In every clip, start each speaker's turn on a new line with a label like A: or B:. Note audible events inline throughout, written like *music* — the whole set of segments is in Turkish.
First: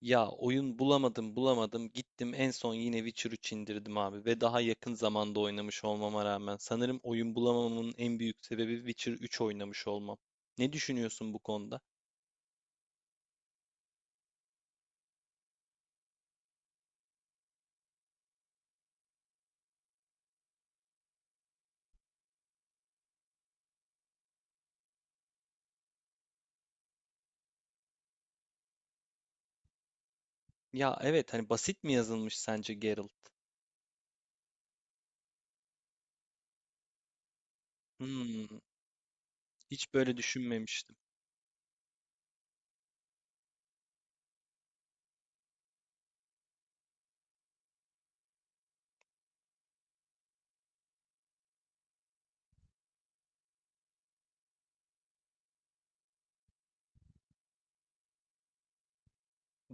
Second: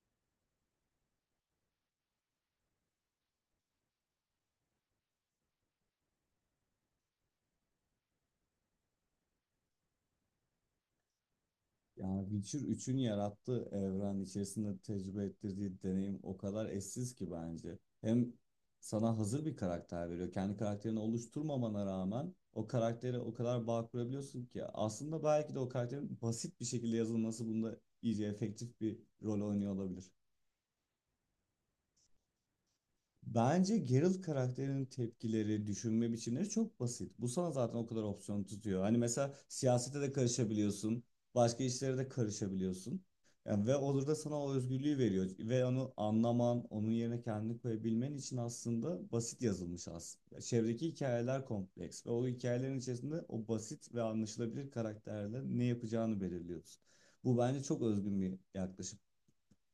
A: Ya oyun bulamadım bulamadım gittim en son yine Witcher 3 indirdim abi ve daha yakın zamanda oynamış olmama rağmen sanırım oyun bulamamamın en büyük sebebi Witcher 3 oynamış olmam. Ne düşünüyorsun bu konuda?
B: Yani Witcher üçün yarattığı evren içerisinde tecrübe ettirdiği deneyim o kadar eşsiz ki bence. Hem sana hazır bir karakter veriyor. Kendi karakterini oluşturmamana rağmen o karaktere o kadar bağ kurabiliyorsun ki. Aslında belki de o karakterin basit bir şekilde yazılması bunda iyice efektif bir rol oynuyor olabilir.
A: Ya evet hani basit mi yazılmış sence Geralt?
B: Bence Geralt karakterinin tepkileri, düşünme biçimleri çok basit. Bu sana zaten o kadar opsiyon
A: Hmm,
B: tutuyor. Hani mesela
A: hiç
B: siyasete de
A: böyle düşünmemiştim.
B: karışabiliyorsun, başka işlere de karışabiliyorsun. Yani ve olur da sana o özgürlüğü veriyor. Ve onu anlaman, onun yerine kendini koyabilmen için aslında basit yazılmış aslında. Çevredeki hikayeler kompleks ve o hikayelerin içerisinde o basit ve anlaşılabilir karakterle ne yapacağını belirliyorsun. Bu bence çok özgün bir yaklaşım.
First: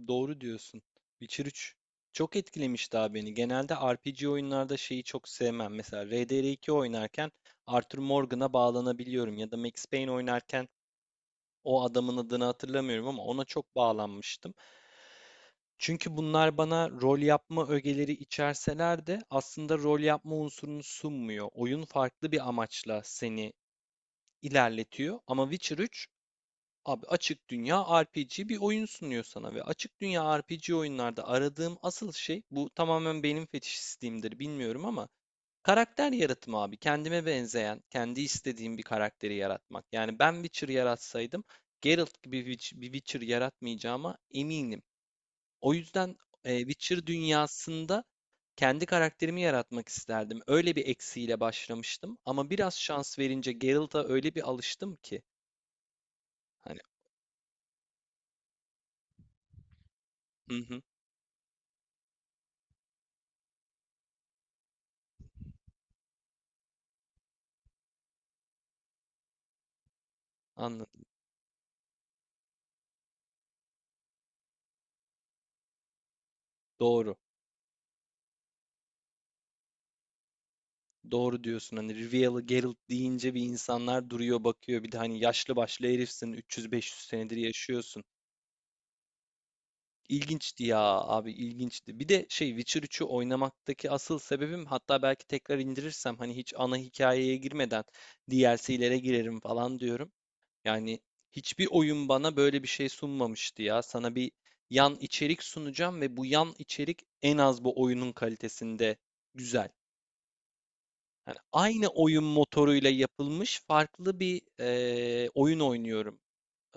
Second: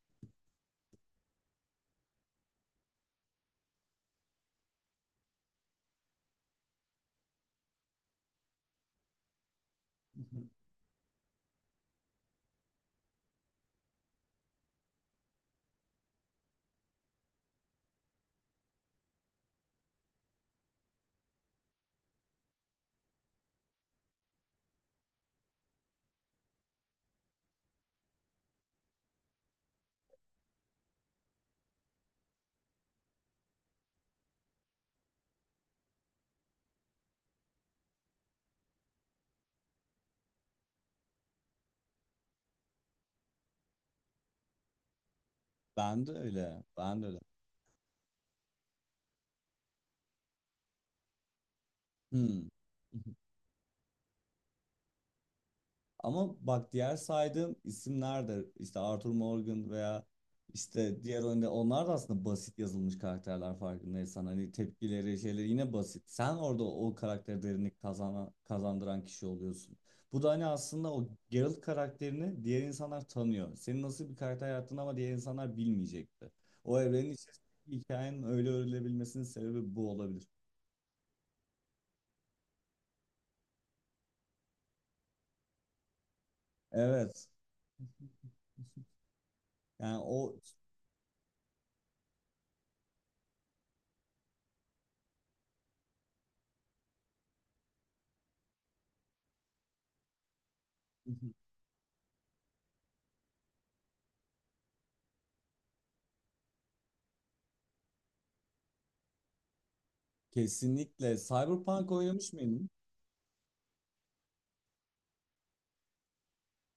A: Doğru diyorsun. Witcher 3 çok etkilemiş daha beni. Genelde RPG oyunlarda şeyi çok sevmem. Mesela RDR2 oynarken Arthur Morgan'a bağlanabiliyorum ya da Max Payne
B: *laughs*
A: oynarken o adamın adını hatırlamıyorum ama ona çok bağlanmıştım. Çünkü bunlar bana rol yapma ögeleri içerseler de aslında rol yapma unsurunu sunmuyor. Oyun farklı bir amaçla seni ilerletiyor ama Witcher 3 abi açık dünya RPG bir oyun sunuyor sana ve açık dünya RPG oyunlarda aradığım asıl şey bu, tamamen benim fetişistliğimdir bilmiyorum ama karakter yaratımı abi. Kendime benzeyen, kendi istediğim bir karakteri yaratmak. Yani ben Witcher yaratsaydım Geralt gibi bir bir Witcher yaratmayacağıma eminim. O
B: Ben de
A: yüzden
B: öyle, ben de
A: Witcher
B: öyle.
A: dünyasında kendi karakterimi yaratmak isterdim. Öyle bir eksiğiyle başlamıştım
B: Hmm.
A: ama biraz şans verince Geralt'a öyle bir alıştım ki
B: Ama bak
A: hani,
B: diğer saydığım isimler de işte Arthur Morgan veya
A: hı hı,
B: işte diğer önde onlar da aslında basit yazılmış karakterler farkındaysan hani tepkileri şeyleri yine basit. Sen orada o karaktere derinlik kazandıran kişi oluyorsun. Bu da hani aslında
A: anladım.
B: o Geralt karakterini diğer insanlar tanıyor. Senin nasıl bir karakter yarattığını ama diğer insanlar bilmeyecekti. O evrenin
A: Doğru.
B: içerisindeki hikayenin öyle örülebilmesinin sebebi bu olabilir.
A: Doğru diyorsun. Hani Rivieralı Geralt deyince bir insanlar duruyor bakıyor. Bir de hani yaşlı başlı herifsin, 300-500
B: Evet.
A: senedir yaşıyorsun.
B: Yani o
A: İlginçti ya abi, ilginçti. Bir de şey, Witcher üçü oynamaktaki asıl sebebim, hatta belki tekrar indirirsem hani hiç ana hikayeye girmeden DLC'lere girerim falan diyorum. Yani
B: *laughs*
A: hiçbir oyun bana böyle bir şey sunmamıştı ya. Sana bir yan içerik sunacağım ve bu yan içerik en az bu oyunun kalitesinde güzel.
B: kesinlikle.
A: Yani aynı
B: Cyberpunk
A: oyun
B: oynamış mıydın?
A: motoruyla yapılmış farklı bir oyun oynuyorum.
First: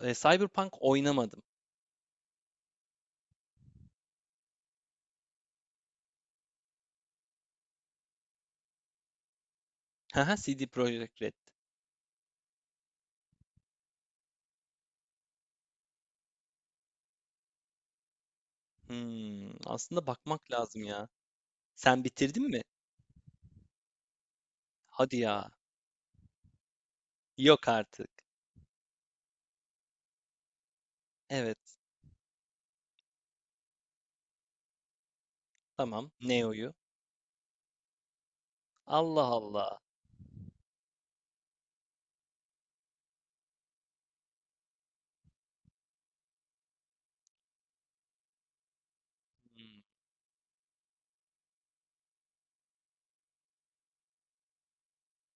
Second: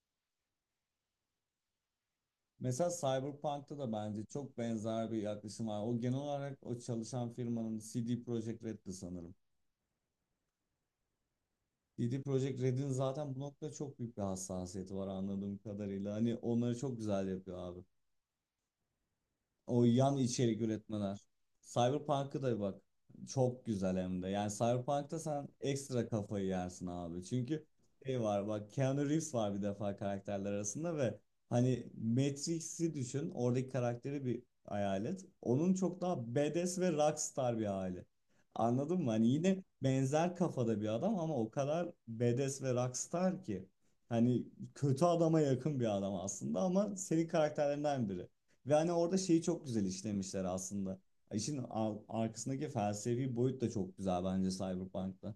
A: E, Cyberpunk oynamadım.
B: Mesela Cyberpunk'ta da bence çok benzer bir yaklaşım var. O genel olarak o çalışan firmanın CD Projekt Red'di sanırım.
A: *laughs* Haha, CD Projekt Red.
B: CD Projekt Red'in zaten bu noktada çok büyük bir hassasiyeti var anladığım kadarıyla. Hani onları çok güzel yapıyor abi.
A: Hımm.
B: O
A: Aslında
B: yan
A: bakmak
B: içerik
A: lazım ya.
B: üretmeler.
A: Sen
B: Cyberpunk'a
A: bitirdin
B: da
A: mi?
B: bak. Çok güzel hem de. Yani Cyberpunk'ta
A: Hadi
B: sen
A: ya.
B: ekstra kafayı yersin abi. Çünkü
A: Yok artık.
B: şey var bak Keanu Reeves var bir defa karakterler arasında ve
A: Evet.
B: hani Matrix'i düşün. Oradaki karakteri bir hayal et. Onun çok
A: Tamam.
B: daha
A: Neo'yu.
B: badass ve rockstar bir hali. Anladın mı? Hani
A: Allah
B: yine
A: Allah.
B: benzer kafada bir adam ama o kadar badass ve rockstar ki. Hani kötü adama yakın bir adam aslında ama senin karakterlerinden biri. Ve hani orada şeyi çok
A: Hımm.
B: güzel işlemişler aslında. İşin arkasındaki felsefi boyut da çok güzel bence Cyberpunk'ta.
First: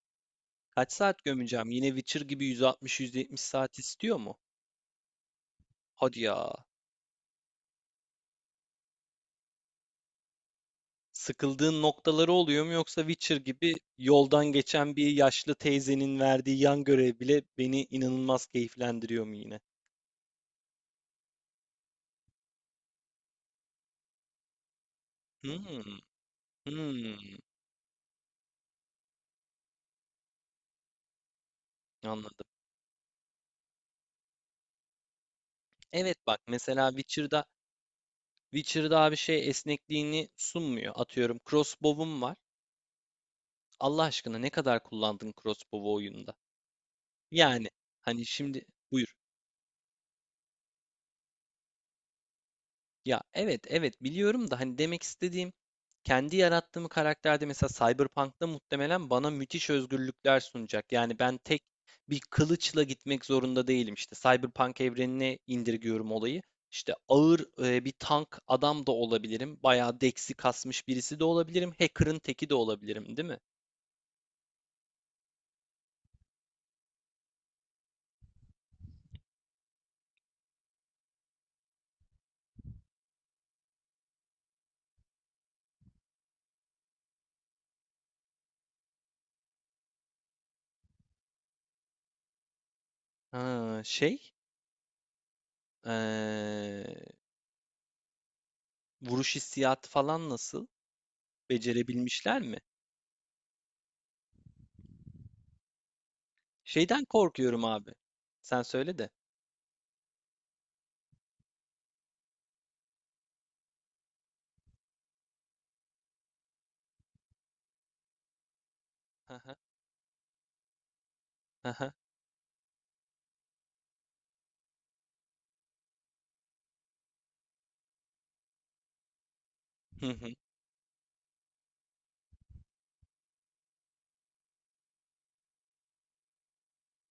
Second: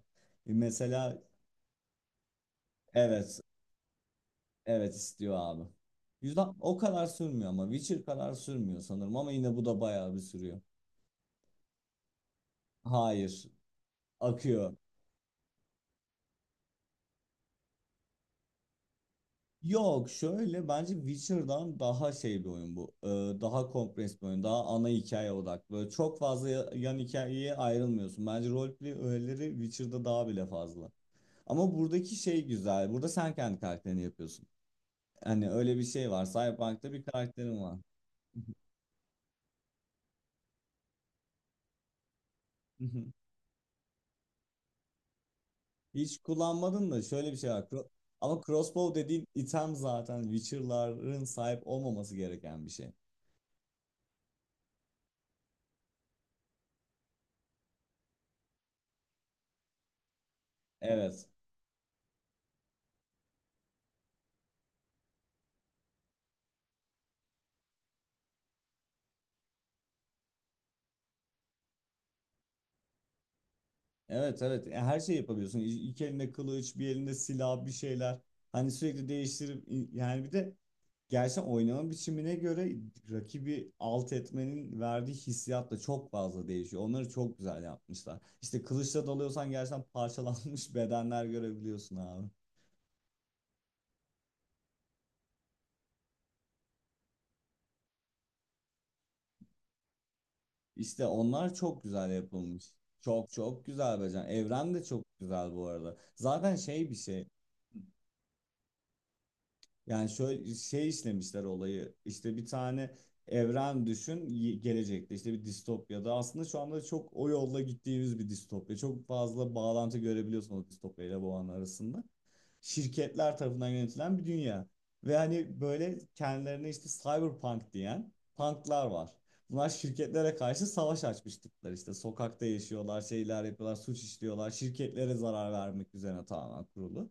A: Kaç
B: Mesela
A: saat gömeceğim? Yine Witcher gibi
B: evet,
A: 160-170 saat istiyor mu?
B: evet istiyor abi.
A: Hadi
B: Yüzde
A: ya.
B: o kadar sürmüyor ama Witcher kadar sürmüyor sanırım ama yine bu da bayağı bir sürüyor.
A: Sıkıldığın noktaları oluyor mu, yoksa Witcher
B: Hayır,
A: gibi yoldan
B: akıyor.
A: geçen bir yaşlı teyzenin verdiği yan görev bile beni inanılmaz keyiflendiriyor mu yine?
B: Yok şöyle bence Witcher'dan daha şey bir oyun bu. Daha kompres bir oyun. Daha ana hikaye odaklı. Böyle
A: Hımm.
B: çok fazla yan
A: Hımm.
B: hikayeye ayrılmıyorsun. Bence roleplay öğeleri Witcher'da daha bile fazla. Ama buradaki şey
A: Anladım.
B: güzel. Burada sen kendi karakterini yapıyorsun. Hani öyle bir şey
A: Evet
B: var.
A: bak mesela
B: Cyberpunk'ta bir
A: Witcher'da
B: karakterin var.
A: Witcher'da abi şey esnekliğini sunmuyor. Atıyorum crossbow'um var.
B: *laughs*
A: Allah aşkına ne kadar kullandın crossbow'u
B: Hiç
A: oyunda?
B: kullanmadın da şöyle bir şey var.
A: Yani
B: Cro-
A: hani
B: ama
A: şimdi
B: crossbow
A: buyur.
B: dediğin item zaten Witcher'ların sahip olmaması gereken bir şey.
A: Ya evet evet biliyorum da hani demek istediğim kendi yarattığım karakterde mesela Cyberpunk'ta muhtemelen bana müthiş özgürlükler sunacak. Yani
B: Evet.
A: ben tek bir kılıçla gitmek zorunda değilim. İşte Cyberpunk evrenine indirgiyorum olayı. İşte ağır bir tank adam da olabilirim. Bayağı deksi kasmış birisi de olabilirim. Hacker'ın teki de olabilirim, değil mi?
B: Evet, evet ya her şey yapabiliyorsun. İki elinde kılıç, bir elinde silah, bir şeyler. Hani sürekli değiştirip yani bir de gerçekten oynama biçimine göre rakibi alt etmenin verdiği hissiyat da çok fazla değişiyor. Onları çok güzel yapmışlar. İşte kılıçla dalıyorsan gerçekten parçalanmış *laughs* bedenler görebiliyorsun abi.
A: Ha, şey, eee, vuruş hissiyatı falan nasıl?
B: İşte onlar çok güzel
A: Becerebilmişler mi?
B: yapılmış. Çok çok güzel becer. Evren de çok güzel bu arada. Zaten şey bir
A: Şeyden
B: şey.
A: korkuyorum abi. Sen söyle de.
B: Yani şöyle şey işlemişler olayı. İşte bir tane evren düşün gelecekte işte bir distopyada. Aslında şu anda çok o yolla gittiğimiz bir distopya. Çok
A: Hı
B: fazla
A: hı,
B: bağlantı görebiliyorsun o distopya ile bu an
A: hı hı,
B: arasında. Şirketler tarafından yönetilen bir dünya. Ve hani böyle kendilerine işte cyberpunk diyen punklar var. Bunlar
A: hı
B: şirketlere
A: hı,
B: karşı savaş açmış tipler işte. Sokakta yaşıyorlar, şeyler yapıyorlar, suç işliyorlar. Şirketlere zarar vermek üzerine tamamen kurulu.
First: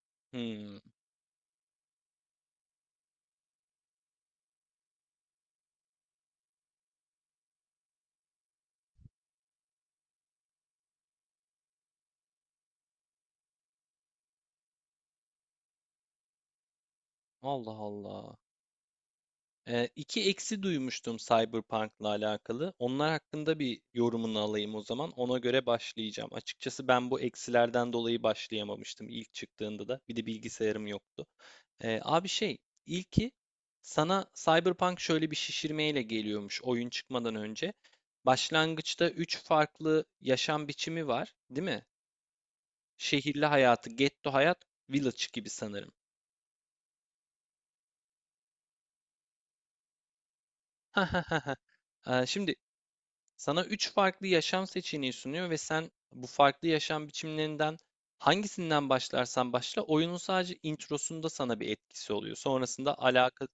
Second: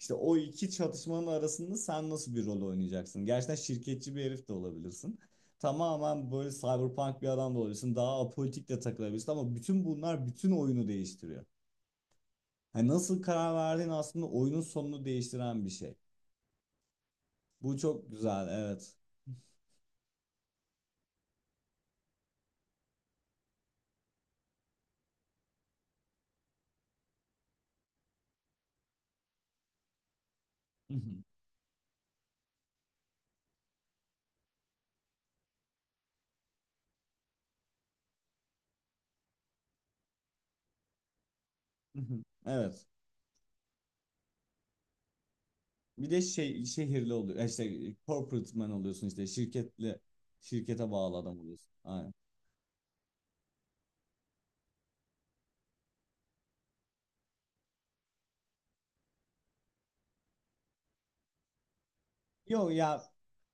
B: İşte o iki
A: hmm.
B: çatışmanın arasında sen nasıl bir rol oynayacaksın? Gerçekten şirketçi bir herif de olabilirsin. Tamamen böyle cyberpunk bir adam da olabilirsin. Daha apolitik de takılabilirsin ama bütün bunlar bütün oyunu değiştiriyor. Hani nasıl karar verdiğin aslında oyunun sonunu değiştiren bir şey.
A: Allah
B: Bu çok
A: Allah.
B: güzel, evet.
A: İki eksi duymuştum Cyberpunk'la alakalı. Onlar hakkında bir yorumunu alayım o zaman. Ona göre başlayacağım. Açıkçası ben bu eksilerden dolayı başlayamamıştım ilk çıktığında da. Bir de bilgisayarım yoktu.
B: *laughs*
A: Abi şey, ilki sana Cyberpunk şöyle bir şişirmeyle geliyormuş oyun çıkmadan önce. Başlangıçta üç farklı yaşam biçimi var, değil mi?
B: Evet.
A: Şehirli hayatı, ghetto hayat, village gibi sanırım.
B: Bir
A: *laughs*
B: de şey şehirli oluyor. İşte corporate man oluyorsun işte şirkete
A: Ha
B: bağlı adam
A: ha
B: oluyorsun. Aynen.
A: ha. Şimdi sana üç farklı yaşam seçeneği sunuyor ve sen bu farklı yaşam biçimlerinden hangisinden başlarsan başla oyunun sadece introsunda sana bir etkisi oluyor.
B: Yok
A: Sonrasında
B: ya,
A: alaka,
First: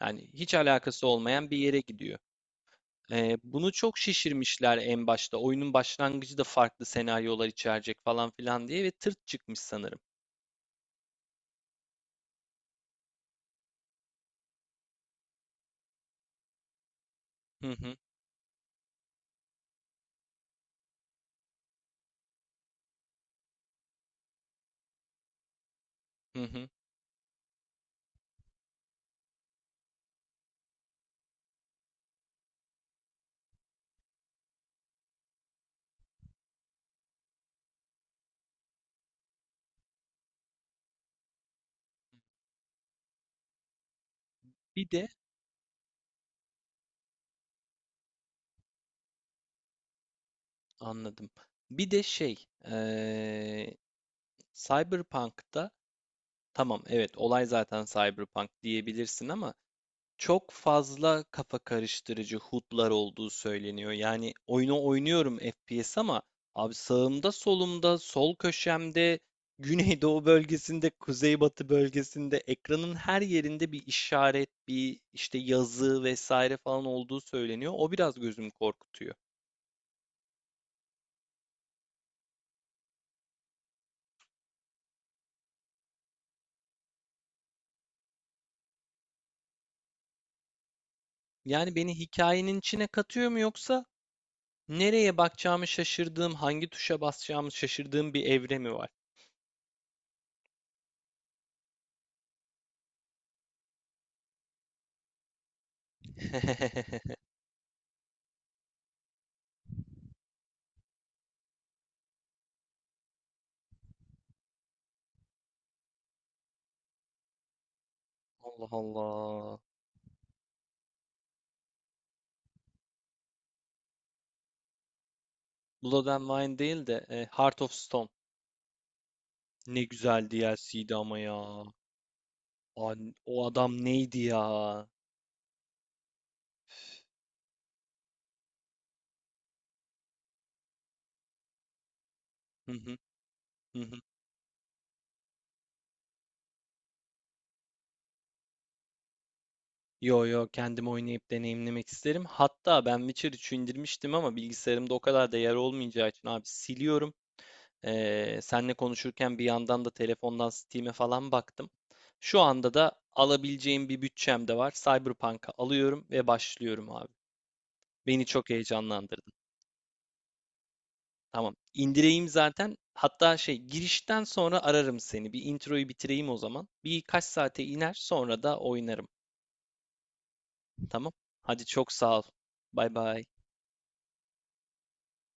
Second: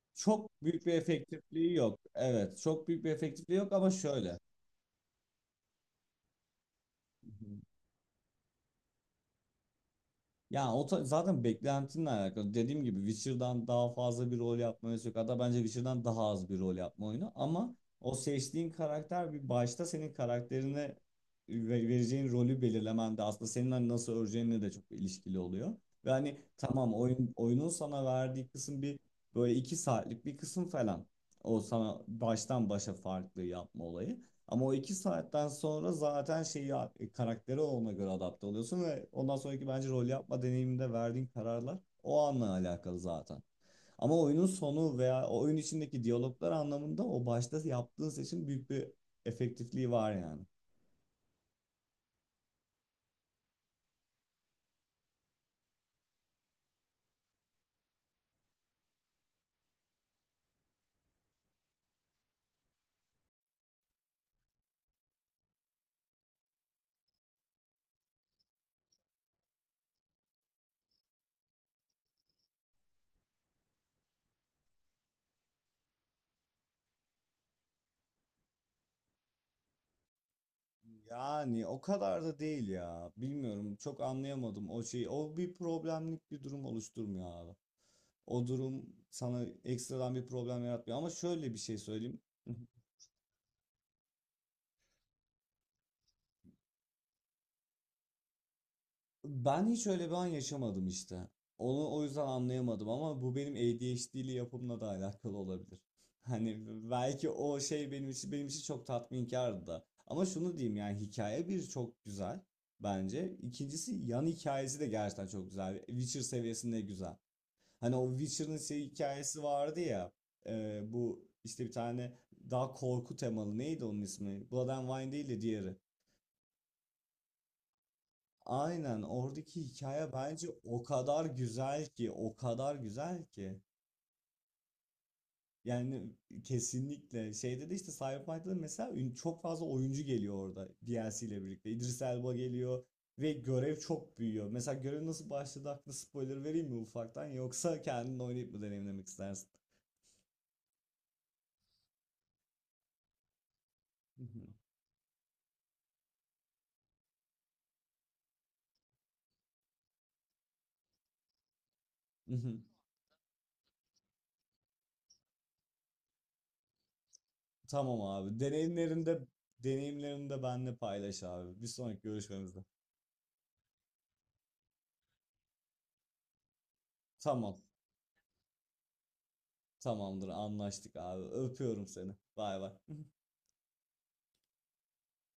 A: yani
B: çok
A: hiç
B: büyük bir
A: alakası olmayan bir
B: efektifliği
A: yere
B: yok.
A: gidiyor.
B: Evet, çok büyük bir efektifliği
A: Bunu
B: yok ama
A: çok
B: şöyle.
A: şişirmişler en başta. Oyunun başlangıcı da farklı senaryolar içerecek falan filan diye, ve tırt çıkmış sanırım.
B: Ya zaten beklentinle alakalı. Dediğim gibi Witcher'dan daha fazla bir rol yapma oyunu yok. Hatta bence Witcher'dan daha az bir rol yapma oyunu.
A: Hı
B: Ama
A: hı,
B: o seçtiğin karakter bir başta senin karakterine vereceğin rolü belirlemen de aslında senin hani nasıl öreceğinle de çok ilişkili oluyor. Ve hani
A: hı hı.
B: tamam oyunun sana verdiği kısım bir böyle iki saatlik bir kısım falan. O sana baştan başa farklı yapma olayı. Ama o iki saatten sonra zaten şeyi karakteri ona göre adapte oluyorsun ve ondan sonraki bence rol yapma deneyiminde verdiğin kararlar o anla alakalı zaten. Ama oyunun
A: Bir
B: sonu
A: de
B: veya o oyun içindeki diyaloglar anlamında o başta yaptığın seçim büyük bir efektifliği var yani.
A: anladım. Bir de şey, Cyberpunk'ta, tamam, evet, olay zaten Cyberpunk diyebilirsin ama çok fazla kafa karıştırıcı HUD'lar olduğu söyleniyor. Yani oyunu oynuyorum FPS ama abi sağımda, solumda, sol köşemde, *laughs* güneydoğu bölgesinde, kuzeybatı bölgesinde ekranın her yerinde bir işaret, bir işte yazı vesaire falan olduğu söyleniyor. O biraz gözümü korkutuyor.
B: Yani o kadar da değil ya. Bilmiyorum çok anlayamadım o şeyi. O bir problemlik bir durum oluşturmuyor abi. O durum sana ekstradan bir problem yaratmıyor. Ama şöyle bir
A: Yani
B: şey
A: beni
B: söyleyeyim.
A: hikayenin
B: *laughs*
A: içine katıyor mu, yoksa nereye bakacağımı şaşırdığım, hangi tuşa basacağımı şaşırdığım bir evre mi var?
B: Ben hiç öyle bir an yaşamadım işte. Onu o yüzden anlayamadım ama bu benim ADHD'li yapımla da alakalı olabilir. *laughs* Hani
A: *laughs*
B: belki o şey benim için çok tatminkardı da. Ama şunu diyeyim yani hikaye bir çok güzel bence. İkincisi yan hikayesi de gerçekten çok güzel. Witcher seviyesinde güzel. Hani o Witcher'ın
A: Allah
B: şey hikayesi
A: Allah.
B: vardı ya. Bu işte bir tane daha korku temalı neydi onun ismi? Blood and Wine değil de diğeri.
A: Blood and Wine değil de Heart of Stone.
B: Aynen oradaki
A: Ne
B: hikaye
A: güzel
B: bence o
A: DLC'ydi ama
B: kadar
A: ya.
B: güzel ki, o kadar güzel
A: O
B: ki.
A: adam neydi ya?
B: Yani kesinlikle şeyde de işte Cyberpunk'ta da mesela çok fazla oyuncu geliyor orada DLC ile birlikte. İdris Elba
A: Hı
B: geliyor
A: hı,
B: ve görev
A: hı hı.
B: çok büyüyor. Mesela görev nasıl başladı hakkında spoiler vereyim mi ufaktan yoksa kendin oynayıp mı deneyimlemek istersin?
A: Yo yo, kendim oynayıp deneyimlemek isterim. Hatta ben Witcher 3'ü indirmiştim
B: Hı
A: ama bilgisayarımda o kadar da yer olmayacağı için abi siliyorum. Senle konuşurken bir yandan da telefondan Steam'e falan baktım. Şu
B: hı.
A: anda da alabileceğim bir bütçem de var. Cyberpunk'a alıyorum ve başlıyorum abi.
B: Tamam
A: Beni
B: abi.
A: çok heyecanlandırdı.
B: Deneyimlerinde benimle paylaş
A: Tamam.
B: abi. Bir sonraki
A: İndireyim
B: görüşmemizde.
A: zaten. Hatta şey, girişten sonra ararım seni. Bir introyu bitireyim o zaman. Birkaç
B: Tamam.
A: saate iner, sonra da oynarım.
B: Tamamdır anlaştık
A: Tamam.
B: abi.
A: Hadi
B: Öpüyorum
A: çok
B: seni.
A: sağ ol.
B: Bay bay.
A: Bay bay.